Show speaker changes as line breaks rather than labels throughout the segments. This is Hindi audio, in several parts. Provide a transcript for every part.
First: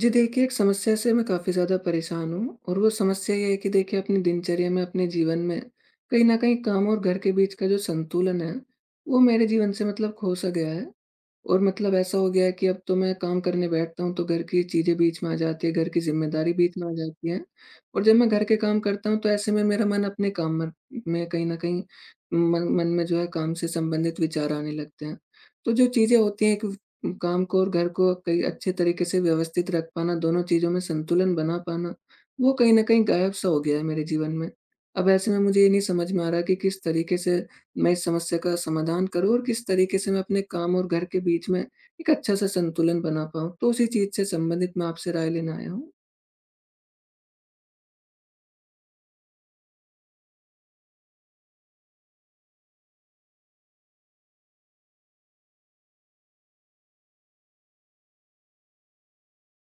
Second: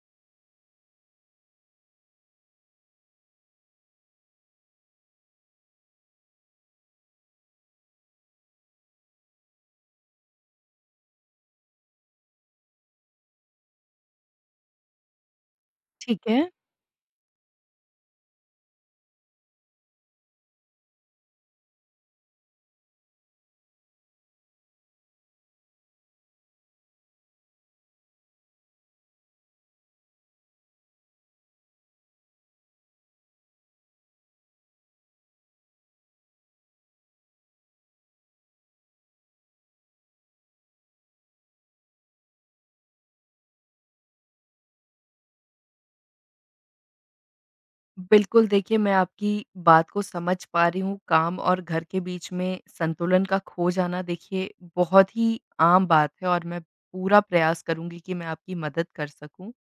जी देखिए, एक समस्या से मैं काफ़ी ज़्यादा परेशान हूँ और वो समस्या ये है कि देखिए अपनी दिनचर्या में, अपने जीवन में कहीं न कहीं काम और घर के बीच का जो संतुलन है, वो मेरे जीवन से खो-सा गया है। और ऐसा हो गया है कि अब तो मैं काम करने बैठता हूँ तो घर की चीज़ें बीच में आ जाती है, घर की
ठीक है।
ज़िम्मेदारी बीच में आ जाती है। और जब मैं घर के काम करता हूँ तो ऐसे में मेरा मन अपने काम में कहीं न कहीं मन मन में जो है काम से संबंधित विचार आने लगते हैं। तो जो चीज़ें होती हैं कि काम को और घर को कहीं अच्छे तरीके से व्यवस्थित रख पाना, दोनों चीज़ों में संतुलन बना पाना, वो कहीं न कहीं गायब-सा हो गया है मेरे जीवन में। अब ऐसे में मुझे ये नहीं समझ में आ रहा कि किस तरीके से मैं इस समस्या का समाधान करूँ और किस तरीके से मैं अपने काम और घर के बीच में एक अच्छा-सा संतुलन बना पाऊँ। तो उसी चीज़ से संबंधित मैं आपसे राय लेने आया हूँ।
बिल्कुल, देखिए मैं आपकी बात को समझ पा रही हूँ, काम और घर के बीच में संतुलन का खो जाना देखिए बहुत ही आम बात है और मैं पूरा प्रयास करूँगी कि मैं आपकी मदद कर सकूँ।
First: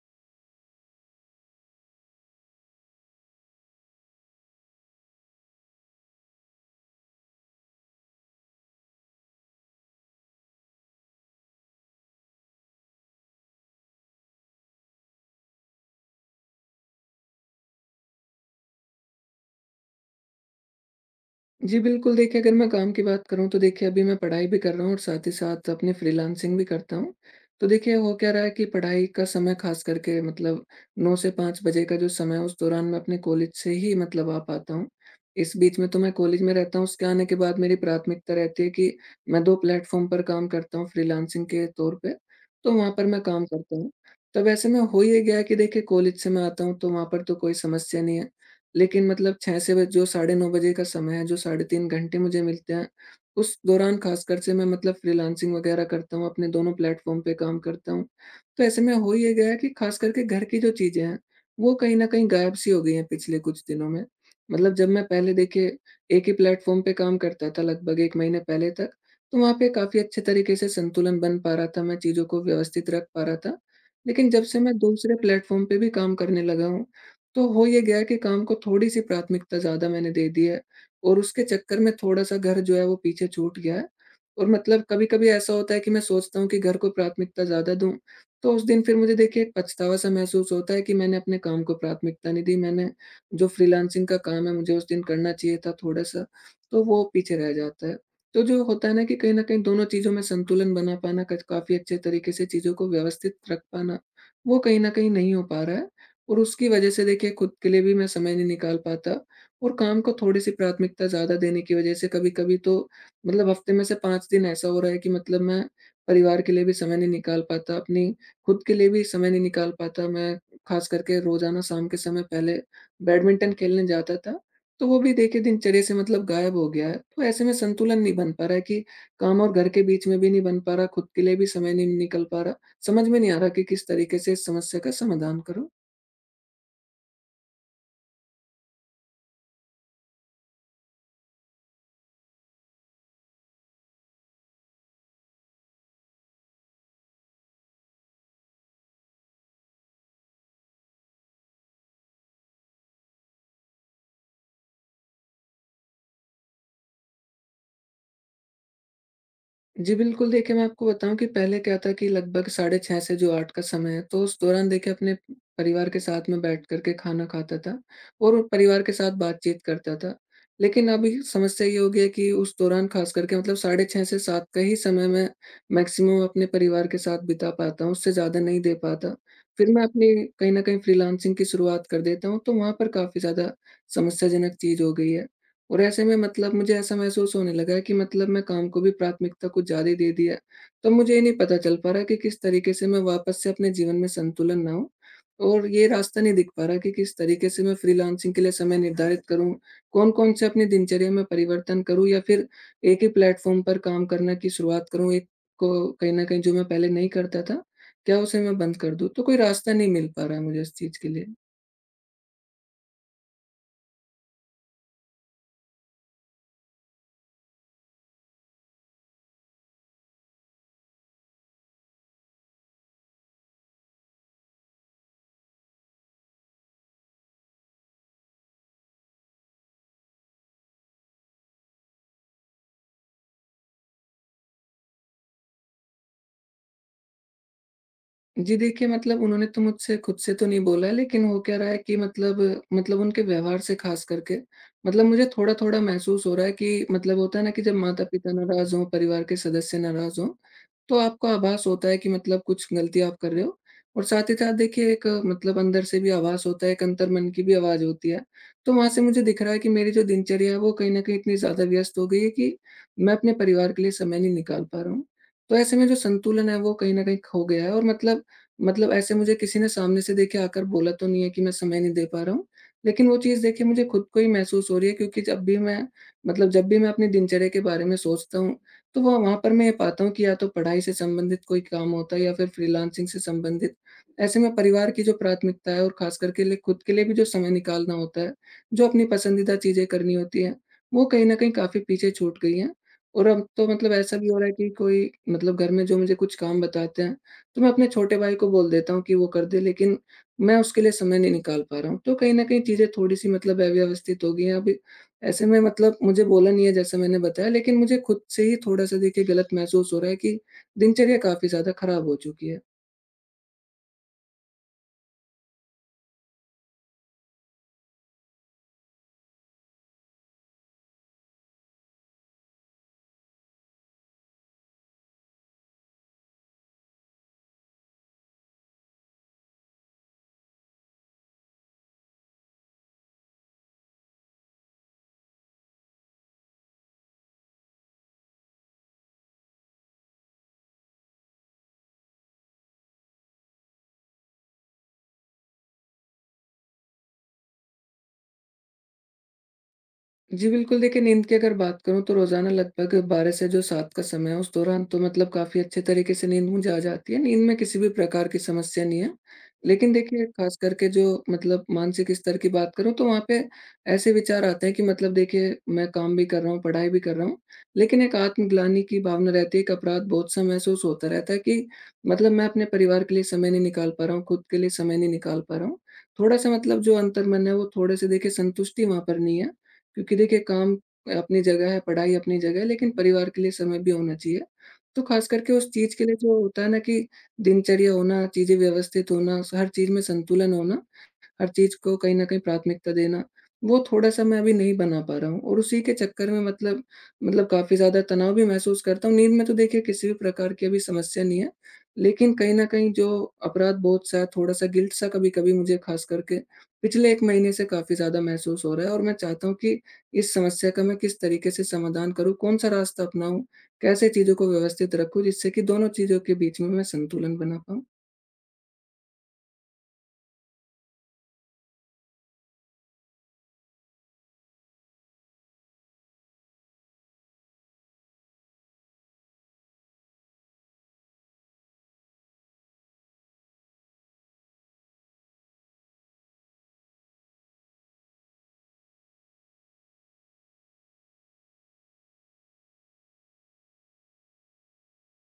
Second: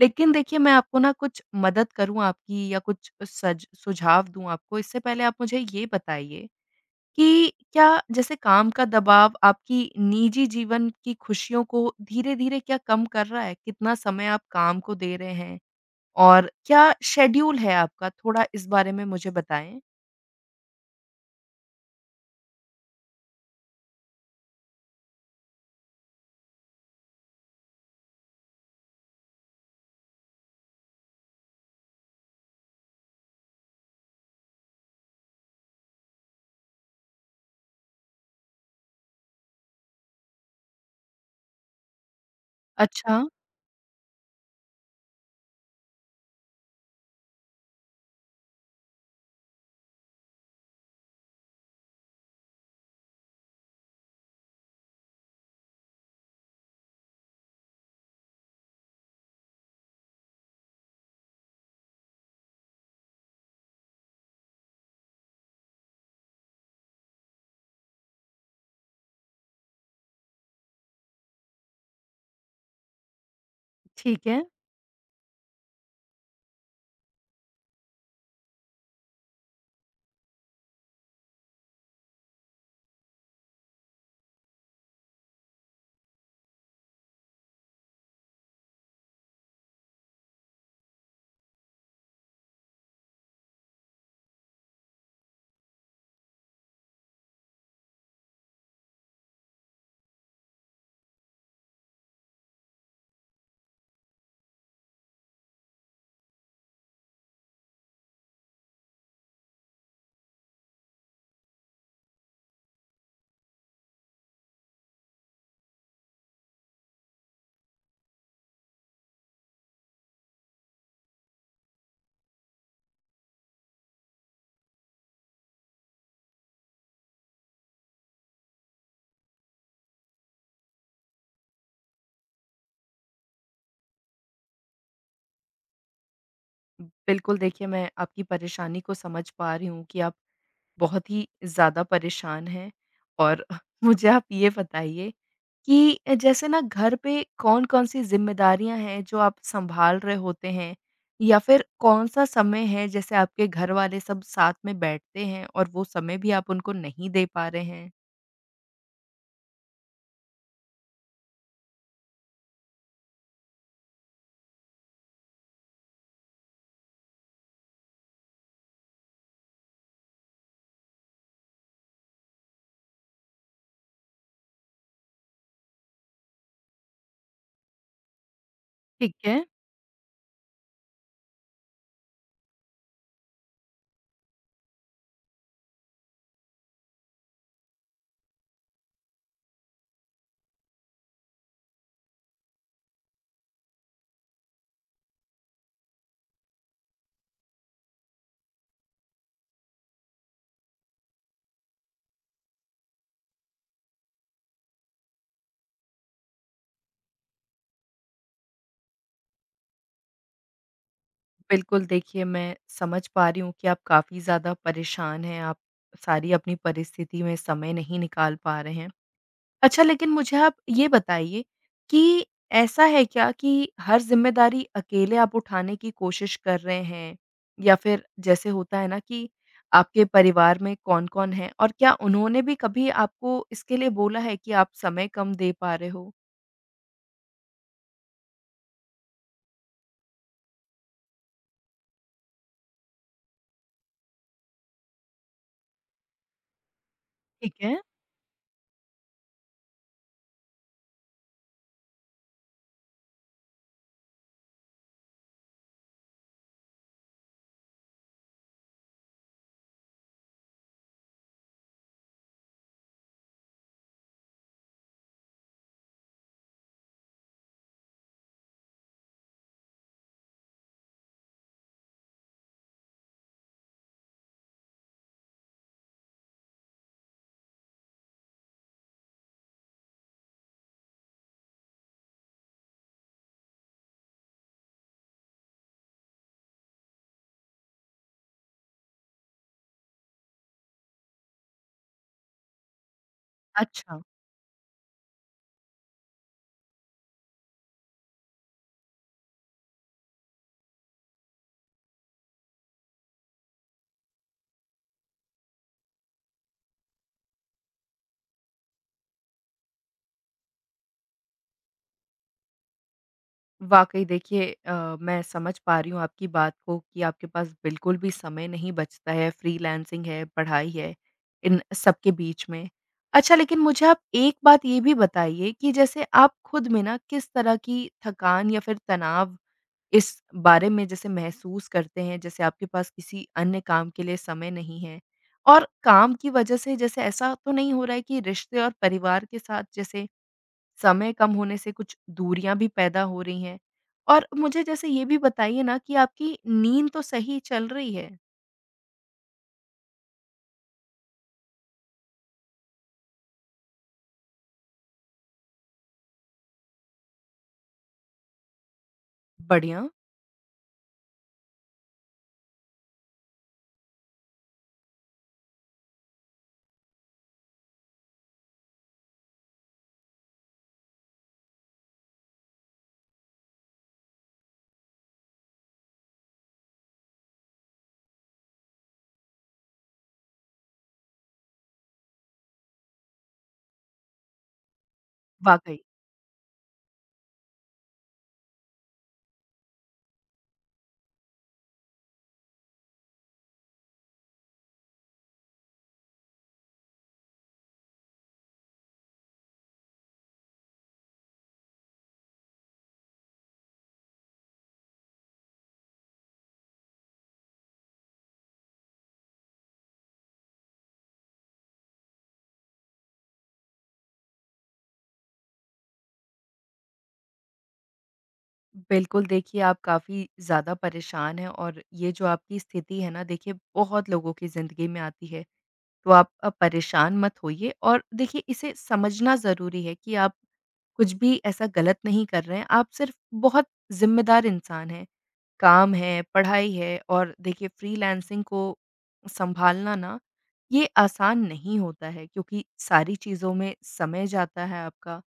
लेकिन देखिए मैं आपको ना कुछ मदद करूँ आपकी या कुछ सज सुझाव दूँ आपको, इससे पहले आप मुझे ये बताइए कि क्या जैसे काम का दबाव आपकी निजी जीवन की खुशियों को धीरे-धीरे क्या कम कर रहा है? कितना समय आप काम को दे रहे हैं? और क्या शेड्यूल है आपका? थोड़ा इस बारे में मुझे बताएँ?
जी, बिल्कुल देखिए अगर मैं काम की बात करूँ तो देखिए अभी मैं पढ़ाई भी कर रहा हूँ और साथ ही साथ अपनी फ्रीलांसिंग भी करता हूँ। तो देखिए हो क्या रहा है कि पढ़ाई का समय ख़ास करके 9 से 5 बजे का जो समय है उस दौरान मैं अपने कॉलेज से ही आ पाता हूँ। इस बीच में तो मैं कॉलेज में रहता हूँ, उसके आने के बाद मेरी प्राथमिकता रहती है कि मैं 2 प्लेटफ़ॉर्म पर काम करता हूँ फ्रीलांसिंग के तौर पे, तो वहाँ पर मैं
अच्छा,
काम करता हूँ। तब ऐसे में हो ये गया है कि देखिए कॉलेज से मैं आता हूँ तो वहाँ पर तो कोई समस्या नहीं है। लेकिन 6 से ब जो साढ़े 9 बजे का समय है, जो साढ़े 3 घंटे मुझे मिलते हैं, उस दौरान ख़ासकर से मैं फ्रीलांसिंग वग़ैरह करता हूँ, अपने दोनों प्लेटफ़ॉर्म पे काम करता हूँ। तो ऐसे में हो ये गया है कि ख़ास करके घर की जो चीज़ें हैं, वो कहीं न कहीं गायब-सी हो गई हैं पिछले कुछ दिनों में। जब मैं पहले देखिए एक ही प्लेटफ़ॉर्म पे काम करता था लगभग 1 महीने पहले तक, तो वहाँ पे काफ़ी अच्छे तरीके से संतुलन बन पा रहा था, मैं चीज़ों को व्यवस्थित रख पा रहा था।
ठीक
लेकिन
है।
जब से मैं दूसरे प्लेटफ़ॉर्म पे भी काम करने लगा हूँ, तो हो ये गया कि काम को थोड़ी-सी प्राथमिकता ज़्यादा मैंने दे दी है और उसके चक्कर में थोड़ा-सा घर जो है वो पीछे छूट गया है और कभी-कभी ऐसा होता है कि मैं सोचता हूँ कि घर को प्राथमिकता ज़्यादा दूँ, तो उस दिन फिर मुझे देखिए एक पछतावा-सा महसूस होता है कि मैंने अपने काम को प्राथमिकता नहीं दी। मैंने जो फ्रीलांसिंग का काम है मुझे उस दिन करना चाहिए था थोड़ा-सा, तो वो पीछे रह जाता है। तो जो होता है ना कि कहीं न कहीं दोनों चीज़ों में संतुलन बना पाना, क काफ़ी अच्छे तरीके से चीज़ों को व्यवस्थित रख पाना, वो कहीं न कहीं नहीं हो पा रहा है। और उसकी वजह से देखिए खुद के लिए भी मैं समय नहीं निकाल पाता और काम को थोड़ी-सी प्राथमिकता ज़्यादा देने की वजह से कभी-कभी तो हफ्ते में से 5 दिन ऐसा हो रहा है कि मैं परिवार के लिए भी समय नहीं निकाल पाता, अपनी खुद के लिए भी समय नहीं निकाल पाता। मैं खास करके रोज़ाना शाम के समय पहले बैडमिंटन खेलने जाता था, तो वो भी देखिए दिनचर्या से गायब हो गया है। तो ऐसे में संतुलन नहीं बन पा रहा है कि काम और घर के बीच में भी नहीं बन पा रहा, खुद के लिए भी समय नहीं निकल पा रहा। समझ में नहीं आ रहा कि किस तरीके से इस समस्या का समाधान करूँ।
बिल्कुल, देखिए मैं आपकी परेशानी को समझ पा रही हूँ कि आप बहुत ही ज़्यादा परेशान हैं और मुझे आप ये बताइए कि जैसे ना घर पे कौन-कौन सी ज़िम्मेदारियाँ हैं जो आप सँभाल रहे होते हैं? या फिर कौन-सा समय है जैसे आपके घर वाले सब साथ में बैठते हैं और वो समय भी आप उनको नहीं दे पा रहे हैं?
जी, बिल्कुल देखिए, मैं आपको बताऊँ कि पहले क्या था कि लगभग साढ़े 6 से जो 8 का समय है, तो उस दौरान देखिए अपने परिवार के साथ में बैठ कर के खाना खाता था और परिवार के साथ बातचीत करता था। लेकिन अभी समस्या ये हो गई है कि उस दौरान ख़ास करके साढ़े 6 से 7 का ही समय मैं मैक्सिमम अपने परिवार के साथ बिता पाता हूँ, उससे ज़्यादा नहीं दे पाता।
ठीक है।
फिर मैं अपनी कहीं न कहीं फ्रीलांसिंग की शुरुआत कर देता हूँ, तो वहाँ पर काफ़ी ज़्यादा समस्याजनक चीज़ हो गई है। और ऐसे में मुझे ऐसा महसूस होने लगा है कि मैं काम को भी प्राथमिकता कुछ ज़्यादा ही दे दिया है। तो मुझे ये नहीं पता चल पा रहा कि किस तरीके से मैं वापस से अपने जीवन में संतुलन बनाऊँ और ये रास्ता नहीं दिख पा रहा कि किस तरीके से मैं फ्रीलांसिंग के लिए समय निर्धारित करूँ, कौन-कौन से अपनी दिनचर्या में परिवर्तन करूँ या फिर एक ही प्लेटफ़ॉर्म पर काम करने की शुरुआत करूँ, एक को कहीं न कहीं जो मैं पहले नहीं करता था, क्या उसे मैं बंद कर दूँ? तो कोई रास्ता नहीं मिल पा रहा है मुझे इस चीज़ के लिए।
बिल्कुल, देखिए मैं समझ पा रही हूँ कि आप काफ़ी ज़्यादा परेशान हैं, आप सारी अपनी परिस्थिति में समय नहीं निकाल पा रहे हैं। अच्छा, लेकिन मुझे आप ये बताइए कि ऐसा है क्या कि हर ज़िम्मेदारी अकेले आप उठाने की कोशिश कर रहे हैं? या फिर जैसे होता है ना कि आपके परिवार में कौन-कौन है? और क्या उन्होंने भी कभी आपको इसके लिए बोला है कि आप समय कम दे पा रहे हो?
जी देखिए, उन्होंने तो मुझसे खुद से तो नहीं बोला, लेकिन हो क्या रहा है कि उनके व्यवहार से ख़ास करके मुझे थोड़ा-थोड़ा महसूस हो रहा है कि होता है ना
ठीक
कि जब
है,
माता-पिता नाराज़ हों, परिवार के सदस्य नाराज़ हों, तो आपको आभास होता है कि कुछ गलती आप कर रहे हो। और साथ ही साथ देखिए एक अंदर से भी आवाज़ होता है, एक अंतर्मन की भी आवाज़ होती है। तो वहाँ से मुझे दिख रहा है कि मेरी जो दिनचर्या है वो कहीं न कहीं इतनी ज़्यादा व्यस्त हो गई है कि मैं अपने परिवार के लिए समय नहीं निकाल पा रहा हूँ। तो ऐसे में जो संतुलन है वो कहीं न कहीं खो गया है और ऐसे मुझे किसी ने सामने से देखिए आकर बोला तो नहीं है कि मैं समय नहीं दे पा रहा हूँ। लेकिन वो चीज़ देखिए मुझे खुद को ही महसूस हो रही है क्योंकि जब भी मैं अपनी दिनचर्या के बारे में सोचता हूँ तो वो वहाँ पर मैं ये पाता हूँ कि या तो पढ़ाई से संबंधित कोई काम होता है या फिर फ्रीलांसिंग से संबंधित। ऐसे में परिवार की जो प्राथमिकता है और ख़ास करके लिए खुद के लिए भी जो समय निकालना होता है, जो अपनी पसंदीदा चीज़ें करनी होती हैं, वो कहीं न कहीं काफ़ी पीछे छूट गई हैं। और अब तो
अच्छा।
ऐसा भी हो रहा है कि कोई घर में जो मुझे कुछ काम बताते हैं, तो मैं अपने छोटे भाई को बोल देता हूँ कि वो कर दे, लेकिन मैं उसके लिए समय नहीं निकाल पा रहा हूँ। तो कहीं न कहीं चीज़ें थोड़ी-सी अव्यवस्थित हो गई हैं। अभी ऐसे में मुझे बोला नहीं है जैसा मैंने बताया, लेकिन मुझे खुद से ही थोड़ा-सा देखिए गलत महसूस हो रहा है कि दिनचर्या काफ़ी ज़्यादा खराब हो चुकी है।
वाक़ई देखिए मैं समझ पा रही हूँ आपकी बात को कि आपके पास बिल्कुल भी समय नहीं बचता है, फ्रीलांसिंग है, पढ़ाई है, इन सबके बीच में। अच्छा, लेकिन मुझे आप एक बात ये भी बताइए कि जैसे आप खुद में ना किस तरह की थकान या फिर तनाव इस बारे में जैसे महसूस करते हैं, जैसे आपके पास किसी अन्य काम के लिए समय नहीं है? और काम की वजह से जैसे ऐसा तो नहीं हो रहा है कि रिश्ते और परिवार के साथ जैसे समय कम होने से कुछ दूरियाँ भी पैदा हो रही हैं? और मुझे जैसे ये भी बताइए ना कि आपकी नींद तो सही चल रही है?
जी बिल्कुल, देखिए नींद की अगर बात करूँ तो रोज़ाना लगभग 12 से जो 7 का समय है उस दौरान तो काफ़ी अच्छे तरीके से नींद मुझे आ जाती है। नींद में किसी भी प्रकार की समस्या नहीं है।
बढ़िया,
लेकिन देखिए ख़ास करके जो मानसिक स्तर की बात करूँ तो वहाँ पे ऐसे विचार आते हैं कि देखिए मैं काम भी कर रहा हूँ, पढ़ाई भी कर रहा हूँ, लेकिन एक आत्मग्लानि की भावना रहती है, एक अपराध-बोध सा महसूस होता रहता है कि मैं अपने परिवार के लिए समय नहीं निकाल पा रहा हूँ, खुद के लिए समय नहीं निकाल पा रहा हूँ। थोड़ा-सा जो अंतर्मन है वो थोड़े-से देखिए संतुष्टि वहाँ पर नहीं है। क्योंकि देखिए काम अपनी जगह है, पढ़ाई अपनी जगह है, लेकिन परिवार के लिए समय भी होना चाहिए। तो ख़ास करके उस
वाक़ई।
चीज़ के लिए जो होता है ना कि दिनचर्या होना, चीज़ें व्यवस्थित होना, स हर चीज़ में संतुलन होना, हर चीज़ को कहीं न कहीं प्राथमिकता देना, वो थोड़ा-सा मैं अभी नहीं बना पा रहा हूँ और उसी के चक्कर में काफ़ी ज़्यादा तनाव भी महसूस करता हूँ। नींद में तो देखिए किसी भी प्रकार की अभी समस्या नहीं है, लेकिन कहीं न कहीं जो अपराध-बोध-सा है, थोड़ा-सा गिल्ट-सा कभी-कभी मुझे ख़ास करके पिछले 1 महीने से काफ़ी ज़्यादा महसूस हो रहा है और मैं चाहता हूँ कि इस समस्या का मैं किस तरीके से समाधान करूँ, कौन-सा रास्ता अपनाऊँ, कैसे चीज़ों को व्यवस्थित रखूँ जिससे कि दोनों चीज़ों के बीच में मैं संतुलन बना पाऊँ?
बिल्कुल, देखिए आप काफ़ी ज़्यादा परेशान हैं और ये जो आपकी स्थिति है ना देखिए बहुत लोगों की ज़िंदगी में आती है। तो आप परेशान मत होइए और देखिए इसे समझना ज़रूरी है कि आप कुछ भी ऐसा गलत नहीं कर रहे हैं, आप सिर्फ़ बहुत ज़िम्मेदार इंसान हैं। काम है, पढ़ाई है और देखिए फ्रीलांसिंग को सँभालना ना, ये आसान नहीं होता है, क्योंकि सारी चीज़ों में समय जाता है आपका।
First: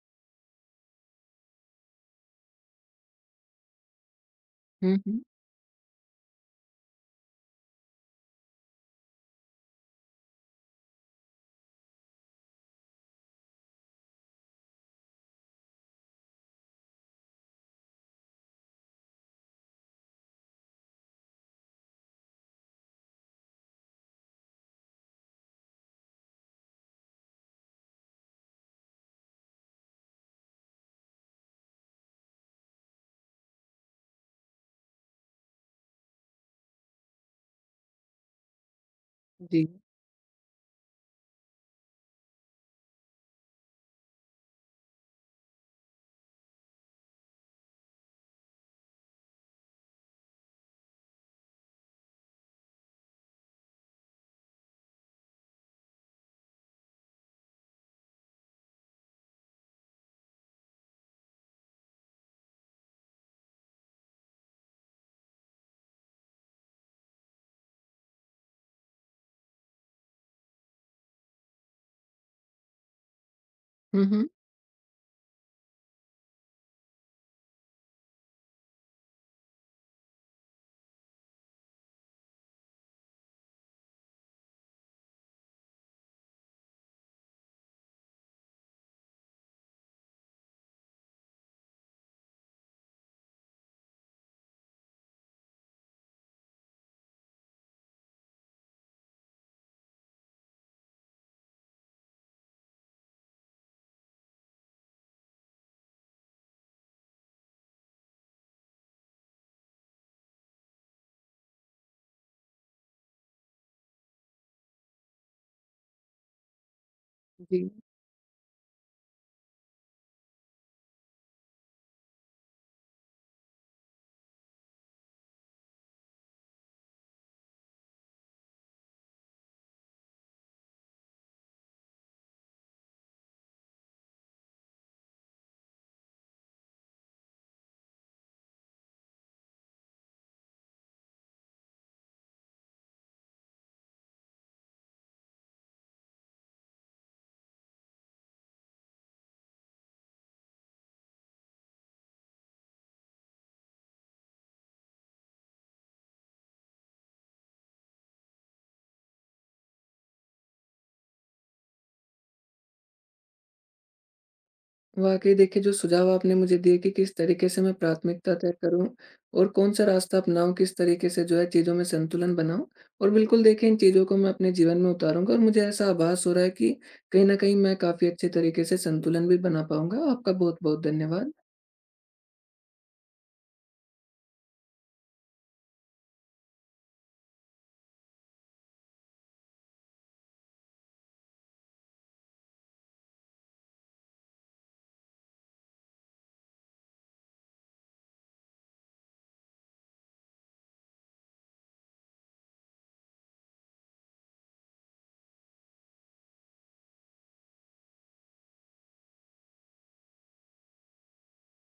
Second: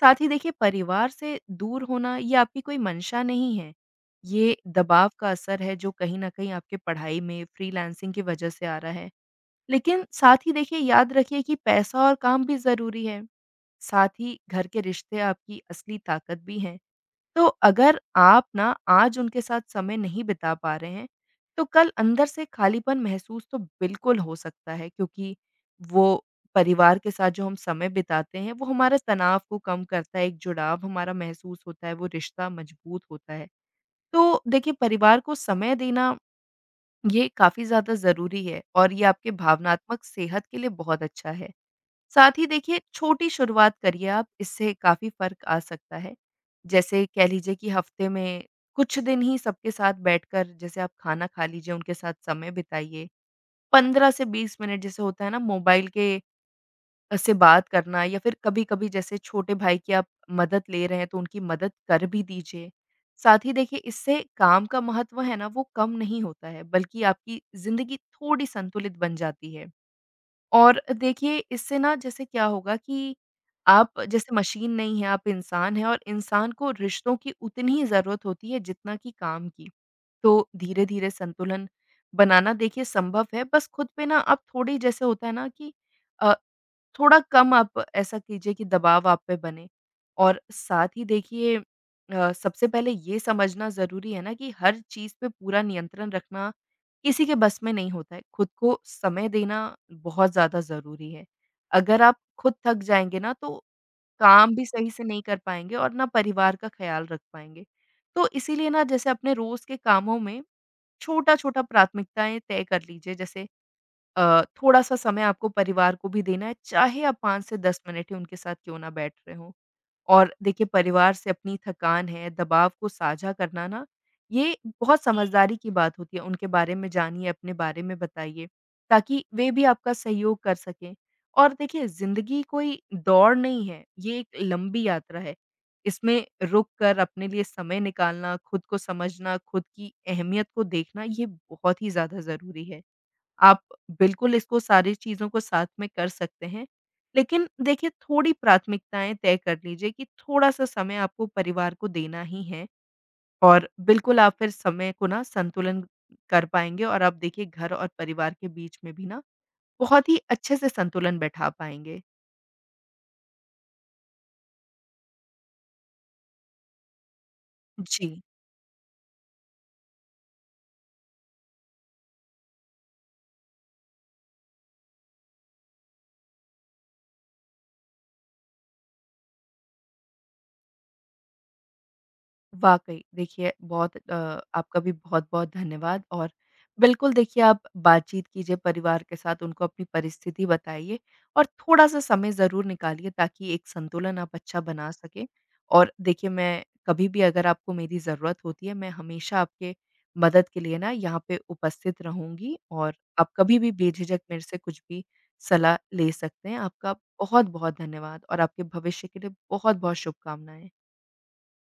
साथ ही देखिए परिवार से दूर होना, ये आपकी कोई मंशा नहीं है। ये
हुँ,
दबाव
हुँ।
का असर है जो कहीं न कहीं आपके पढ़ाई में फ्रीलांसिंग की वजह से आ रहा है। लेकिन साथ ही देखिए, याद रखिए कि पैसा और काम भी ज़रूरी है। साथ ही घर के रिश्ते आपकी असली ताकत भी हैं। तो अगर आप ना आज उनके साथ समय नहीं बिता पा रहे हैं, तो कल अंदर से खालीपन महसूस तो बिल्कुल हो सकता है, क्योंकि वो परिवार के साथ जो हम समय बिताते हैं, वो हमारे तनाव को कम करता है, एक जुड़ाव हमारा महसूस होता है, वो रिश्ता मजबूत होता है। तो देखिए परिवार को समय देना, ये काफ़ी ज़्यादा ज़रूरी है और ये आपके
जी।
भावनात्मक सेहत के लिए बहुत अच्छा है। साथ ही देखिए छोटी शुरुआत करिए आप, इससे काफ़ी फ़र्क आ सकता है। जैसे कह लीजिए कि हफ्ते में कुछ दिन ही सबके साथ बैठकर जैसे आप खाना खा लीजिए, उनके साथ समय बिताइए। 15 से 20 मिनट जैसे होता है ना मोबाइल के से बात करना, या फिर कभी-कभी जैसे छोटे भाई की आप मदद ले रहे हैं, तो उनकी मदद कर भी दीजिए। साथ ही देखिए इससे काम का महत्व है ना, वो कम नहीं होता है, बल्कि आपकी ज़िंदगी थोड़ी संतुलित बन जाती है। और देखिए इससे ना जैसे क्या होगा कि आप
हुँ, हुँ।
जैसे मशीन नहीं है, आप इंसान हैं और इंसान को रिश्तों की उतनी ही ज़रूरत होती है जितना कि काम की। तो धीरे-धीरे संतुलन बनाना देखिए संभव है, बस खुद पे ना आप थोड़ी जैसे होता है ना कि अ, थोड़ा कम आप ऐसा कीजिए कि दबाव आप पे बने। और साथ ही देखिए सबसे पहले ये समझना ज़रूरी है ना कि हर चीज़ पे पूरा नियंत्रण रखना किसी के बस में नहीं होता है। खुद को समय देना बहुत ज़्यादा ज़रूरी है। अगर आप खुद थक जाएँगे ना, तो काम भी सही से नहीं कर पाएँगे और ना परिवार का ख़्याल रख पाएँगे। तो इसीलिए ना जैसे अपने रोज़ के कामों में छोटा-छोटा प्राथमिकताएँ तय कर लीजिए, जैसे थोड़ा-सा समय आपको परिवार को भी देना है, चाहे आप 5 से
जी।
10 मिनट ही उनके साथ क्यों ना बैठ रहे हों। और देखिए परिवार से अपनी थकान है, दबाव को साझा करना ना, ये बहुत समझदारी की बात होती है। उनके बारे में जानिए, अपने बारे में बताइए, ताकि वे भी आपका सहयोग कर सकें। और देखिए ज़िंदगी कोई दौड़ नहीं है, ये एक लंबी यात्रा है। इसमें रुक कर अपने लिए समय निकालना, खुद को समझना, खुद की अहमियत को देखना, ये बहुत ही ज़्यादा ज़रूरी है। आप बिल्कुल इसको सारी चीज़ों को साथ में कर सकते हैं। लेकिन देखिए थोड़ी प्राथमिकताएँ तय कर लीजिए कि थोड़ा-सा समय आपको परिवार को देना ही है और बिल्कुल आप फिर समय को ना संतुलन कर पाएँगे और आप देखिए घर और परिवार के बीच में भी ना बहुत ही अच्छे से संतुलन बैठा पाएँगे।
वाकई देखिए जो सुझाव आपने मुझे दिए कि किस तरीके से मैं
जी।
प्राथमिकता तय करूं और कौन सा रास्ता अपनाऊं, किस तरीके से जो है चीज़ों में संतुलन बनाऊं, और बिल्कुल देखिए इन चीज़ों को मैं अपने जीवन में उतारूंगा और मुझे ऐसा आभास हो रहा है कि कहीं ना कहीं मैं काफ़ी अच्छे तरीके से संतुलन भी बना पाऊंगा। आपका बहुत बहुत धन्यवाद।
वाक़ई, देखिए बहुत आपका भी बहुत-बहुत धन्यवाद और बिल्कुल देखिए आप बातचीत कीजिए परिवार के साथ, उनको अपनी परिस्थिति बताइए और थोड़ा-सा समय ज़रूर निकालिए ताकि एक संतुलन आप अच्छा बना सकें। और देखिए मैं कभी भी अगर आपको मेरी ज़रूरत होती है, मैं हमेशा आपके मदद के लिए ना यहाँ पे उपस्थित रहूँगी और आप कभी भी बेझिझक मेरे से कुछ भी सलाह ले सकते हैं। आपका बहुत-बहुत धन्यवाद और आपके भविष्य के लिए बहुत-बहुत शुभकामनाएँ।